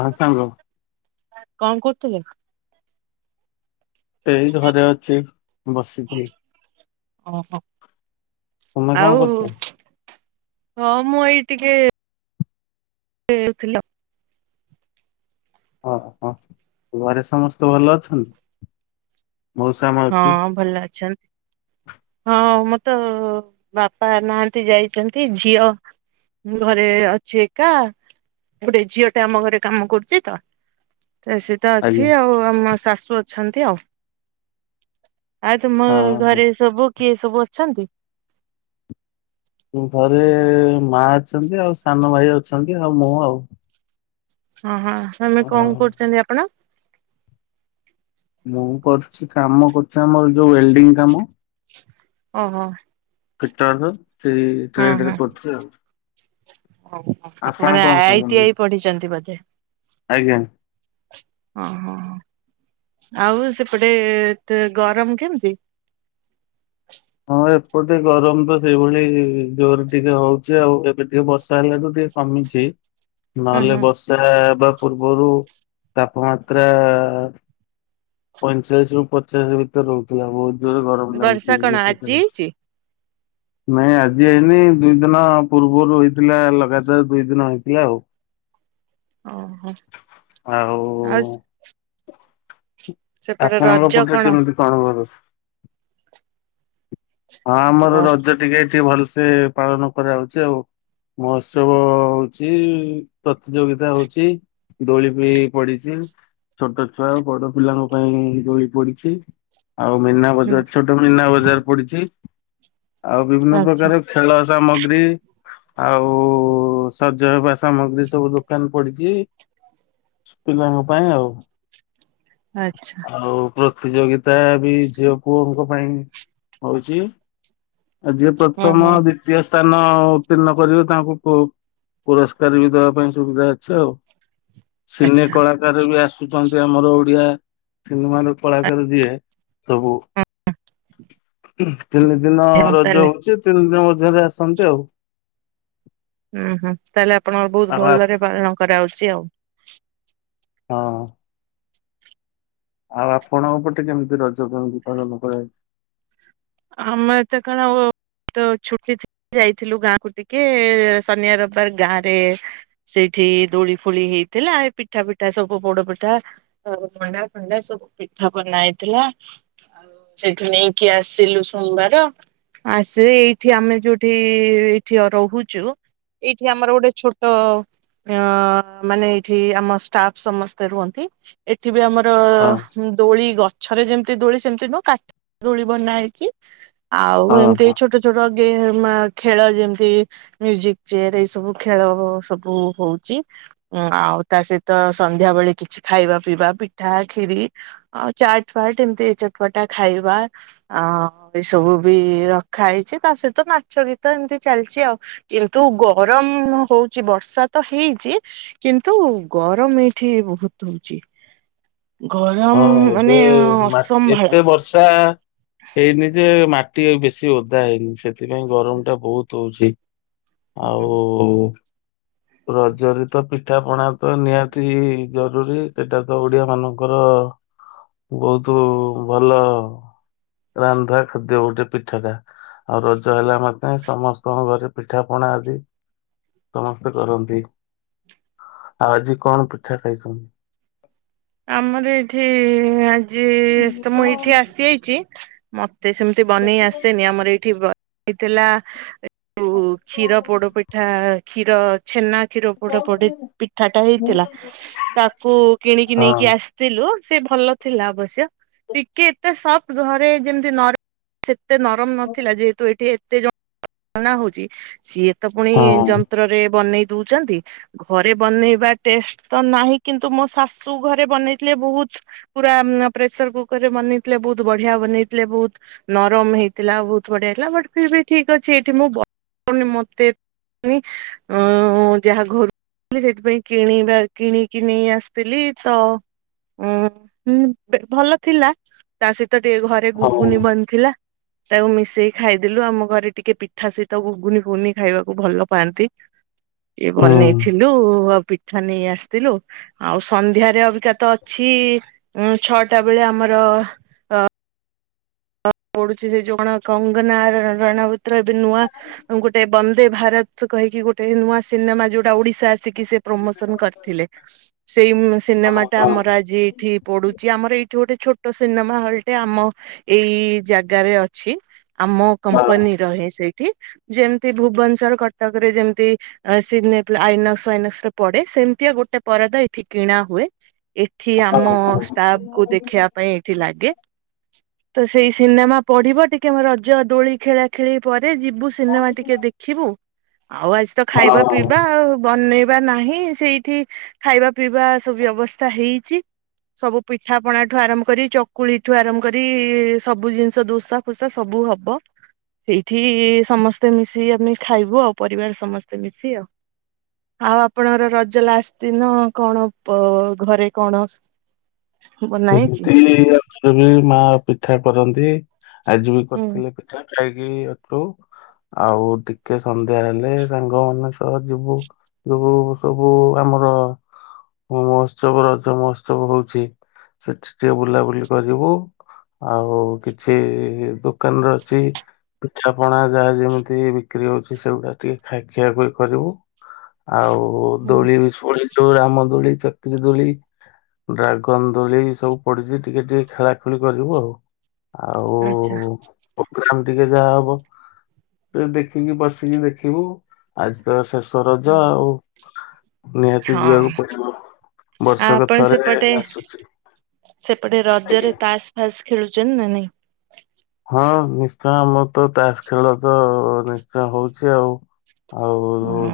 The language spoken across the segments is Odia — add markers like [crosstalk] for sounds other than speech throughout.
ହଁ ସଙ୍ଗ- କଣ କରଛ ଯେ- ସେଇ ଧରେ ଅଛି ବସିକ ଓହୋ। ତମେ କଣ ଆଉ କରୁଛ- ହଁ ମୁଁ ଏଇ ଟିକେଥିଲ- ହଁ ହଁ ଘରେ ସମସ୍ତେ ଭଲ ଅଛନ୍ତି- ମଉସା ହଁ ମାଉସୀ ଭଲ ଅଛନ୍ତି ହଁ ମତେ- ତ ବାପା ନାହାନ୍ତି ଯାଇଛନ୍ତି ଝିଅ ଘରେ ଅଛି ଏକା ଗୋଟେ ଝିଅ ଟା ଆମ ଘରେ କାମ କରୁଛି ତ- ତ ସେ ତ ଅଛି ଆଜ୍ଞା ଆଉ ଆମ ସାସ୍- ଶୁ ଅଛନ୍ତି ଆଉ- [inaudible] ଆଉ ତମ ହଁ ଘରେ ସବୁ- କିଏ ସବୁ ଅଛନ୍ତି- ଘରେ ମା ଅଛନ୍ତି ଆଉ ସାନ ଭାଇ ଅଛନ୍ତି ଆଉ ମୁଁ ଆଉ- ହଁ ହଁ- ଆମେ ଆଉ କଣ କରୁଛନ୍ତି ଆପଣ- ମୁଁ କରୁଛି କାମ କରୁଛି ଆମର ଯୋଉ ୱେଲଡିଙ୍ଗ କାମ- ଓହୋ। କେଟା ହ ସେ ହଁ ହଁ। ଟ୍ରେଡରେ ପଥିଲେ ଆଉ। ଆପଣ ମାନେ କଣ ଆଇ କରନ୍ତି? ଆଇ ପଢିଛନ୍ତି ବୋଧେ। ଆଜ୍ଞା। ହଁ ହଁ। ଆଉ ସେପଟେ ଗରମ କେମିତି। ହଁ ଏପ ଟେ ଗରମ ତ ସେଇଭଳି ଜୋରରେ ଟିକେ ହଉଛି ଆଉ ଏବେ ଟିକେ ବର୍ଷା ହେଲେ ତ ଟିକେ କମିଛି। ହୁଁ ହୁଁ ନହେଲେ ବସା ବା ପୂର୍ବରୁ ତାପମାତ୍ରା ପଇଁଚାଶ ରୁ ପଚାଶ ଭିତରେ ରହୁଥିଲା ବହୁତ। ଧୀରେ ଗରମ ବର୍ଷା ଲାଗୁଛି କଣ ଆଜି ଏକାର ହେଇଛି? ନାଇଁ ଆଜି ଆଇନି ଦୁଇ ଦିନ ପୂର୍ବରୁ ହେଇଥିଲା ଲଗାତାର ଦୁଇ ଦିନ ହେଇଥିଲା ଆଉ। ଓହୋ ଆଉ ସେପଟେ ଆପଣଙ୍କ ରଜ ପଟରେ କଣ? କେମିତି କଣ କରୁ ହଁ ଆମର ରଜ ବର୍ଷ ଟିକେ ଟିକେ ଭଲ ସେ ପାଳନ କରାଉଛି ଆଉ ମହୋତ୍ସବ ହଉଛି ପ୍ରତିଯୋଗିତା ହଉଛି ଦୋଳି ବି ପଡିଛି ଛୋଟ ଛୁଆ ବଡ ପିଲାଙ୍କ ପାଇଁ ଦୋଳି ପଡିଛି। ଆଉ ମୀନା ବଜାର ଛୋଟ ମୀନା ବଜାର ପଡିଛି। ଆଉ ବିଭିନ୍ନ ଆଚ୍ଛା ପ୍ରକାର ଖେଳ ସାମଗ୍ରୀ ଆଉ ସଜ ହେବା ସାମଗ୍ରୀ ସବୁ ଦୋକାନ ପଡିଛି ପିଲାଙ୍କ ପାଇଁ ଆଉ। ଆଚ୍ଛା ଆଉ ପ୍ରତିଯୋଗିତା ତ ବି ଝିଅ ପୁଅଙ୍କ ପାଇଁହଉଛି। ଆଜି ହୁଁ ପ୍ରଥମ ହୁଁ ଦିତୀୟ ସ୍ଥାନ ଉତ୍ତୀର୍ଣ୍ଣ କରିବେ ତାଙ୍କୁ ପୁରସ୍କାର ବି ଦବା ପାଇଁ ସୁବିଧା ଅଛି ଆଉ। ସିନେ ଆଚ୍ଛା କଳାକାର ବି ଆସ ଆୁଛନ୍ତି ଆମର ଓଡିଆ ସିନେମ ର କଳାକାର ଯିଏ ସବୁ ତିନି ଦିନ ହଁ ରଜ ତାହେଲେ ହଉଛି ତିନି ଦିନ ରେ ଆସନ୍ତ ଆଉ। ହୁଁ ହୁଁ ତାହେଲେ ଆପଣଙ୍କ ବହୁତ ଆଉ ଆ ଭଲରେ ପାଳନ କରାଉଛି ଆଉ। ହଁ। ଆଉ ଆପଣଙ୍କ ଉପଟେ କେମିତି ରଜ ବିପାଜନ କରାଯାଇଛି। ଆମେ ତ କଣ ତ ଛୁଟି ଥିଲା ଯାଇଥିଲୁ ଗାଁ କ ଟିକେ ଶନି ରବିବାର ଗାଁ ରେ ସେଇଠି ଦୋଳି ଫୋଳି ହେଇଥିଲା ଏ ପିଠା ପିଠା ସବୁ ପୋଡ ପିଠା ମଣ୍ଡା ଫଣ୍ଡା ସବୁ ପିଠା ବନ ହେଇଥିଲା ଆଉ ସେଇଠୁ ନେଇକି ଆସିଲୁ। ସୋମବାର ଆସ ଏଇଠି ଆମେ ଯୋଉଠି ଏଠି ରହୁଛୁ ଏଇଠି ଆମର ଗୋଟେ ଛୋଟ ମାନେ ଏଇଠି ଆମ ଷ୍ଟାଫ ସମସ୍ତେ ରୁହନ୍ତି। ଏବେ ଆମର ହଁ ଦୋଳି ଗଛ ଛରେ ଯେମିତି ଦୋଳି ସେମିତି ନୁହଁ କାଠ ଦୋଳି ବନା ହେଇଛି ଆଉ ହଁ ଏମିତି ହଁ ଏଇ ଛୋଟ ଛୋଟ ଖେଳ ଯେମତି ମୁଜିକ ଚେୟାର ଏଇ ସବୁ ଖେଳ ସବୁ ହଉଛି ଆଉ ତା ସହିତ ସନ୍ଧ୍ୟାବେେଳେ କିଛି ଖାଇବା ପିଇବା ପିଠା ଖିରି ଆଉ ଚାଟ ଫାଟ ଏମିତି ଏ ଚଟପଟା ଖାଇବା ଆ ଏଇ ସବୁ ବି ରଖା ହେଇଛି ତା ସହିତ ନାଚ ଗୀତ ଏମିତି ଚାଲିଛି ଆଉ କିନ୍ତୁ ଗରମ ହଉଛି ବର୍ଷା ତ ହେଇଛି କିନ୍ତୁ ଗରମ ଏଇଠି ବହୁତ ହଉଛି ହଁ ଗରମ ମାନେ ଏବେ ମାଟେ ଅସମ୍ଭାଳ। ଏତେ ବର୍ଷା ହେଇନି ଯେ ମାଟି ବେଶୀ ଓଦା ହେଇନି ସେଥିପାଇଁ ଗରମ ଟା ବହୁତ ହଉଛି ଆଉ ରଜରେ ତ ପିଠା ପଣା ତ ନିହାତି ଜରୁରୀ ସେଇଟା ତ ଓଡିଆ ମାନଙ୍କର ବହୁତ ଭଲ ରାନ୍ଧା ଖାଦ୍ୟ ଗୋଟେ ପିଠାଟା ଆଉ ରଜ ହେଲା ମାତେ ସମସ୍ତଙ୍କ ଘରେ ପିଠା ପଣା ଆଦି ସମସ୍ତ କରନ୍ତି ଆଉ ଆଜି କଣ ପିଠା ଖାଇଛନ୍ତି ଆମର ଏଇଠି ଯେ ତ ମୁଁ ଏଇଠି ଆସିଯାଇଛି ମ ସେ ସେମିତି ବନେଇ ଆସେନି ଆମର ଏଇଠି ଆଇ ଥେଲା ଓ କ୍ଷୀର ପୋଡ ପିଠା କ୍ଷୀର ଛେନା କ୍ଷୀର ପୋଡ଼ ପଡି ପିଠାଟା ହେଇଥିଲା ତାକୁ କିଣିକି ହଁ ନେଇି ଥିଲୁ ସେ ଭଲ ଥିଲା ଅବଶ୍ୟ ଟିକେ ଏ ତେ ସପ୍ଟ୍ ଘରେ ଯେମିତି ନର ଏତେ ନରମ ନଥିଲା ଯେହେତୁ ଏଠି ତେ ଯ ହଉଛି ସିଏ ତ ପୁଣି ହଁ। ଯନ୍ତ୍ରରେ ବନେଇ ଦଉଛନ୍ତି ଘରେ ବନେଇବା ଟେଷ୍ଟ ତ ନାହିଁ କିନ୍ତୁ ମୋ ଶାଶୁ ଘରେ ବନେଇଥିଲେ ବହୁତ ପୁରା ମଁ ପ୍ରେସର କୁକରରେ ବନେଇଥିଲେ ବହୁତ ବଢିଆ ବନେଇଥିଲେ ବହୁତ ନରମ ହେଇଥିଲା ବହୁତ ବଢିଆ ହେଇଥିଲା ବଟ ଫିର୍ ବି ଠିକ୍ ଅଛି ସେଠି ମୁଁ ବନି ମତେ ଯାହା ଘରୁ ସେଥିପାଇଁ କିଣିବା କିଣିକି ନେଇ ଆସିଥିଲି ତ ଉ ଭଲ ଥିଲା ତା ସେ ତ ଟିକେ ଘରେ ହଁ। ଗୁଗୁନି ବନିଥିଲା ତାକୁ ମିଶେଇକି ଖାଇଦଲୁ ଆମ ଘରେ ଟିକେ ପିଠା ସହିତ ଉୁଗୁନି ଫୁଗୁନି ଖାଇବାକୁ ଭଲ ପାଆନ୍ତି ଇଏ ବନେଇଥିଲୁ ପିଠା ନେଇ ଆସିଥିଲୁ ଆଉ ସନ୍ଧ୍ୟାରେ ଅବିକା ତ ଅଛି ଉଁ ଛଅଟା ବେଳେ ଆମର ଅ ପଡୁଛି ସେ ଜୋଉ କଣ କଙ୍ଗନା ରଣାଓଟ୍ ଏବେ ନୂଆ ଗୋଟେ ବ ଭାରତ କହିକି ଗୋଟେ ନୂଆ ସିନେମା ଯୋଉଟା ଓଡିଶା ସିକି ସେ ପ୍ରମୋସନ କରିଥିଲେ ସେଇ ମୁଁ ସିନେମା ଟା ଆମର ଆଜି ଏଠି ପଡୁଚି ଆମର ଏଇଠି ଗୋଟେ ଛୋଟ ସିନେମା ହଲ୍ ଟେ ଆମ ଏଇ ଜାଗାରେ ଅଛି। ଆମ କମ୍ପାନୀ ରହେ ସେଇ ଯେମତି ଭୁବନଶର କଟକ ରେ ଯେମିତି ସିଗ୍ନିଫି ଆଇନକ୍ସ ଆଇନକ୍ସ ରେ ପଡେ ସେମିତିଆ ଗୋଟେ ପରଦା ଏଠି କିଣା ହୁଏ। ଏଠି ଆମ ଷ୍ଟାଫ କୁ ଦେଖିବା ପାଇଁ ଏଇଠି ଲାଗେ ତ ସେଇ ମୋ ପଢିବା ଟିକେ ମୋ ରଜ ଦୋଳି ଖେଳା ଖେଳି ଯିବୁ ସିନେମା ଟିକେ ଦେଖିବୁ। ଆଉ ଆଜି ତ ଖାଇବା ହଁ। ପିଇବା ଆଉ ବନେ ନାହିଁ ସେଇଠି ଖାଇବା ପିଇବା ସବୁ ବ୍ୟବସ୍ଥା ହେଇଚି ସବୁ ପିଠା ପଣାଠୁ ଆରମ୍ଭ କରି ଚକୁଳିଠୁ ଆରମ୍ଭ କରି ସବୁ ଜିନିଷ ଦୋସା ଫୋସା ସବୁ ହବ ସେଇଠି ସମସ୍ତେ ମିଶିକ ଆମେ ଖାଇବୁ ଆଉ ପରିବାର ସମସ୍ତେ ମିଶି ଆଉ ଆଉ ଆପଣଙ୍କର ରଜ ଲାଷ୍ଟ ଦିନ କଣ ପ ଘରେ କଣ ବନା ହେଇଛି? କେମିତି ଆଣିବି ମା ପିଠା କରନ୍ତି ଆଜି ବି ହୁଁ କରିଥିଲେ ପିଠା। ଖାଇକି ଅଟୁ ଆଉ ଟିକେ ସନ୍ଧ୍ୟା ହେଲେ ସାଙ୍ଗ ମାନେ ସହ ଯିବୁ ଯୁବୁ ସବୁ ଆମର ମହୋତ୍ସବ ରଜ ମହୋତ୍ସବ ହୋଉଚି। ସେଠି ଟିକେ ବୁଲାବୁଲି କରିବୁ ଆଉ କିଛି ଦୋକାନରେ ଅଛି ପିଠା ପଣା ଯାହା ଯେମିତି ବିକ୍ରି ହୋଉଚି ସେଗୁଡା ଟିକେ ଖାଇ ଖିଆ କରିବୁ। ଆଉ ହୁଁ। ଦୋଳି ଫୋଳି ଯୋଉ ରାମ ଦୋଳି ଚକ୍ରି ଦୋଳି ଡ୍ରାଗନ ଦୋଳି ସବୁ ପଡିଛି ଟିକେ ଟିକେ ଖେଳାଖେଳି କରିବୁ ଆଉ ଆଚ୍ଛା ପୋଗ୍ରାମ ଟିକେ ଯାହା ହବ ଟିକେ ଦେଖିକି ବସିକି ଦେଖିବୁ ଆଜିତ ଶେଷ ରଜ ହଁ ଆଉ ନିହାତି ଆଉ ଯିବାକୁ ପଡିବ ବର୍ଷକ ଆପଣ ଥରେ ସେପଟେ ଆସୁଚି ସେପଟେ ରଜରେ ତାସ ଫାସ ଖେଳୁଛନ୍ତି ନା ନାଇଁ? ହଁ ନିଶ୍ଚୟ ଆମରତ ତାସ୍ ଖେଳ ତ ନିଶ୍ଚୟ ହଉଛି ଆଉ ଆଉ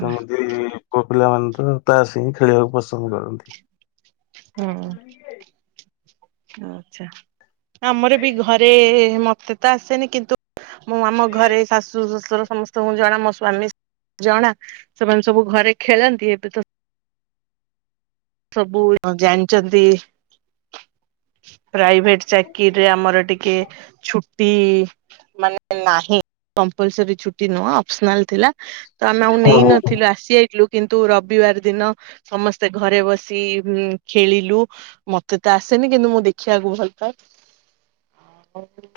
ସେମିତି ପିଲାମାନେ ତ ତାସ୍ ହି ଖେଳିବାକୁ ପସନ୍ଦ କରନ୍ତି। ଟାଇମ୍ ହୁଁ ନାହଁ କି ବେ ଆଚ୍ଛା ଆମର ବି ଘରେ ମତେ ତ ଆସେନି କିନ୍ତୁ ମୁଁ ଆମ ଘରେ ଶାଶୁ ଶଶୁର ସମସ୍ତଙ୍କୁ ଜଣା ମୋ ସ୍ଵାମୀ ଜଣା ସେମାନେ ସବୁ ଘରେ ଖେଳନ୍ତି ଏବେ ତ ସବୁ ଜାଣିଛନ୍ତି ପ୍ରାଇଭେଟ ଚାକିରିରେ ଆମର ଟିକେ ଛୁଟି ମାନେ ନାହିଁ କମ୍ପ୍ଲାସରୀ ଛୁଟି ନୁହଁ ଅପସନାଲ ଥିଲା। ତ ଆମେ ହଁ ନେଇନଥିଲୁ ଆସି ଯାଇଥିଲୁ। କିନ୍ତୁ ରବିବାର ଦିନ ସମସ୍ତେ ଘରେ ବସି ବସି ଇ ଖେଳିଲୁ ମତେ ତ ଆସେନି କିନ୍ତୁ ମୁଁ ଦେଖିବାକୁ ଭଲ ପାଏ।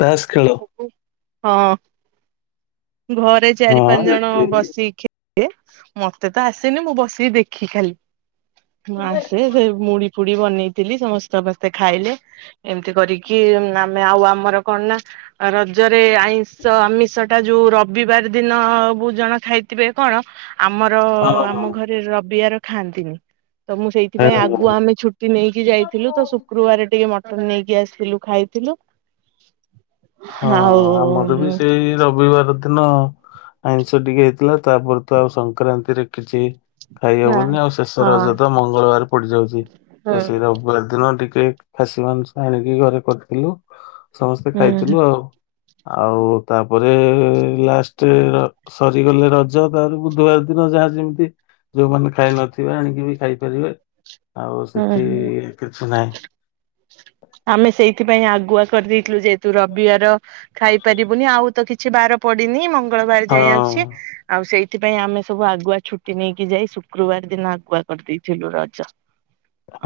ତାସ ଖେଳ। ହଁ ଘରେ ଚାରି ହଁ ପାଞ୍ଚ ଜଣ ଯେତିକି, ବସିି ଖେଳି ମତେ ତ ଆସିନି ମୁଁ ବସିକି ଦେଖି ଖାଲି। ଗାଁ ଆସେ ସେ ମୁଡି ପୁରୀ ବନେଇଥିଲି ସମସ୍ତେ ସମସ୍ତେ ଖାଇଲେ ଏମିତି କରିକି ଆମେ ଆଉ ଆମର କଣ ନା ରଜରେ ଆଇଷ ଆମିଷ ଟା ଯୋଉ ରବିବାର ଦିନ ବହୁ ଜଣ ଖାଇଥିବେ କଣ? ଆମର ହଁ ହଁ। ଆମ ଘରେ ରବିିବାର ଖାଆନ୍ତିନି। ତ ମୁଁ ହଁ, ସେଇଥିପାଇଁ ହଁ। ଆଗୁଆ ଆମେ ଛୁଟି ନେଇକି ଯାଇଥିଲୁ ତ ହଁ ଶୁକ୍ରବାରେ ଟିକେ ମ ତ ନେଇକି ଆସିଥିଲୁ ଖାଇଥିଲୁ। ହଁ ଆଉ ଆମର ବି ସେଇ ରବିବାର ଦିନ ଆଇଁଷ ଟିକେ ହେଇଥିଲା ତାପରେ ତ ଆଉ ସଂକ୍ରାନ୍ତିରେ କିଛି ନା ଖାଇହବନି ଆଉ ଶେଷ ହଁ। ରଜ ତ ମଙ୍ଗଳବାର ପଡିଯାଉଛି ହୁଁ ତ ସେଇ ରବିବାର ଦିନ ଟିକେ ଟିକେ ଖାସିୀ ମାଂସ ଆଣିକି ଘରେ କରିଥିଲୁ ସମସ୍ତେ ଖାଇଥିଲୁ ହୁଁ ଆଉ। ଆଉ ତାପରେ ଲାଷ୍ଟ ରେ ସରିଗଲେ ରଜ ତାପରେ ବୁଧବାର ଦିନ ଯାହା ଯେମିତି ଯୋଉମାନେ ଖାଇ ନଥିବେ ଆଣିକି ବି ଖାଇପାରିବେ। ଆଉ ହୁଁ ସେଠି ହଁ କିଛି ନାହିଁ। ଆମେ ସେଇଥିପାଇଁ ଆଗୁଆ କରିଦେଇଥିଲୁ ଯେହେତୁ ରବିବାର ଖାଇପାରିବୁନି ଆଉ ତ କି କିଛି ବାର ପଡ଼ିନି ମ ମଙ୍ଗଳବାର ଜାଏ ହଁ ଅଛି ଆଉ ସେଇ ସେଥିପାଇଁ ଆମେ ସବୁ ଆଗୁଆ ଛୁଟି ନେଇକି ଯାଇ ଶୁକ୍ରବାର ଦିନ ଆଗୁଆ କରିଦେଇଥିଲୁ ରଜ।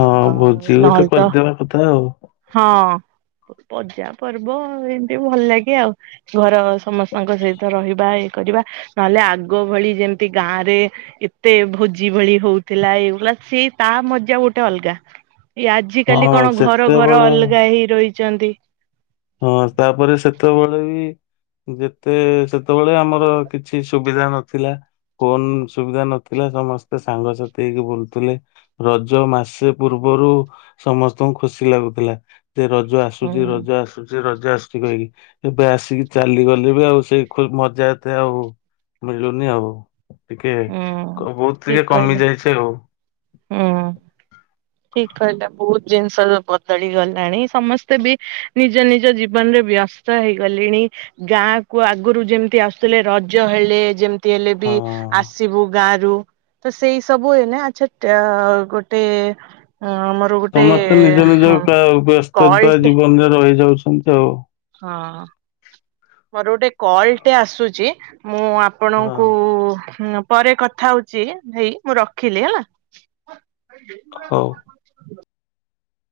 ହଁ ଅ ଭୋଜି ଗୋଟେ ନହେଲେ ତ କରିଦେବା କଥା ଆଉ। ହଁ ପୂଜା ପର୍ବ ହେଲେ ଭଲ ଲାଗେ ଆଉ ଘର ସମସ୍ତଙ୍କ ସହିତ ରହିବା ଇଏ କରିବା ନହେଲେ ଆଗ ଭଳି ଯେମିତି ଗାଁରେ ଏତେ ଭୋଜି ଭଳି ହଉଥିଲା ଏ ପଲା ସେଇ ତା ମ ଯା ଗୋଟେ ଅଲଗା। ଏଇ ଆଜି କାଲି ହଁ କଣ ଘର ଘର ସେତେବେଳେ ଅଲଗା ହେଇ ରହି ଚନ୍ତିି ହଁ ତାପରେ ସେତେବେଳେ ବି ଯେତେ ସେତେବେଳେ ଆମର କିଛି ସୁବିଧା ନଥିଲା ଫୋନ ସୁବିଧା ନଥିଲା ସମସ୍ତେ ସାଙ୍ଗସାଥି ହେଇକି ବୁଲୁଥିଲେ ରଜ ମାସେ ପୂର୍ବରୁ ସମସ୍ତଙ୍କୁ ଖୁସି ଲାଗୁଥିଲା। ଯେ ରଜ ଆସୁଛି ହୁଁ ରଜ ଆସୁ ରଜ ଆସୁଛି କହିକି ଏବେ ଆସିକି ଚାଲିଗଲେ ବି ଆଉ ସେଇ ଖୁ ମଜା ଏତେ ଆଉ ମିଳୁନି ଆଉ। ଟିକେ ହୁଁ ବହୁତ୍ ଟିକେ ଠିକ କମି କହିଲେ ଯାଇଛି ଆଉ। ହୁଁ। ଠିକ୍ କହିଲ ବହୁତ୍ ଜିନିଷ ବଦଳି ଗଲାଣି ସମସ୍ତେ ବି ନିଜ ନିଜ ଜୀବନରେ ବ୍ୟସ୍ତ ହେଇଗଲେଣି ଗାଁ କୁ ଆଗରୁ ଯେମିତି ଆସୁଥିଲେ ରଜ ହେଲେ ଯେମି ତି ହେଲେ ବି ହଁ। ଆସିବୁ ଗା ରୁ ତ ସେଇ ସବୁ ହୁଏ ନା ଆଚ୍ଛା ଟା ଗୋଟେ ଅ ମୋର ଗୋଟେ ସମସ୍ତେ ନିଜ ନିଜ ହଁ ପ୍ରାୟ ବ୍ୟସ୍ତତା କଲଟେ ଜୀବନରେ ରହିଯାଉଛି ନ୍ତି ଆଉ ହଁ ମୋର ଗୋଟେ କଲ୍ ହଁ। ଟେ ଆସୁଚି। ମୁଁ ହଁ ଆପଣଙ୍କୁ ହଁ ପରେ କଥା ହଉଛି ଭାଇ ମୁଁ ରଖିଲି ହେଲା। ହଉ। [inaudible]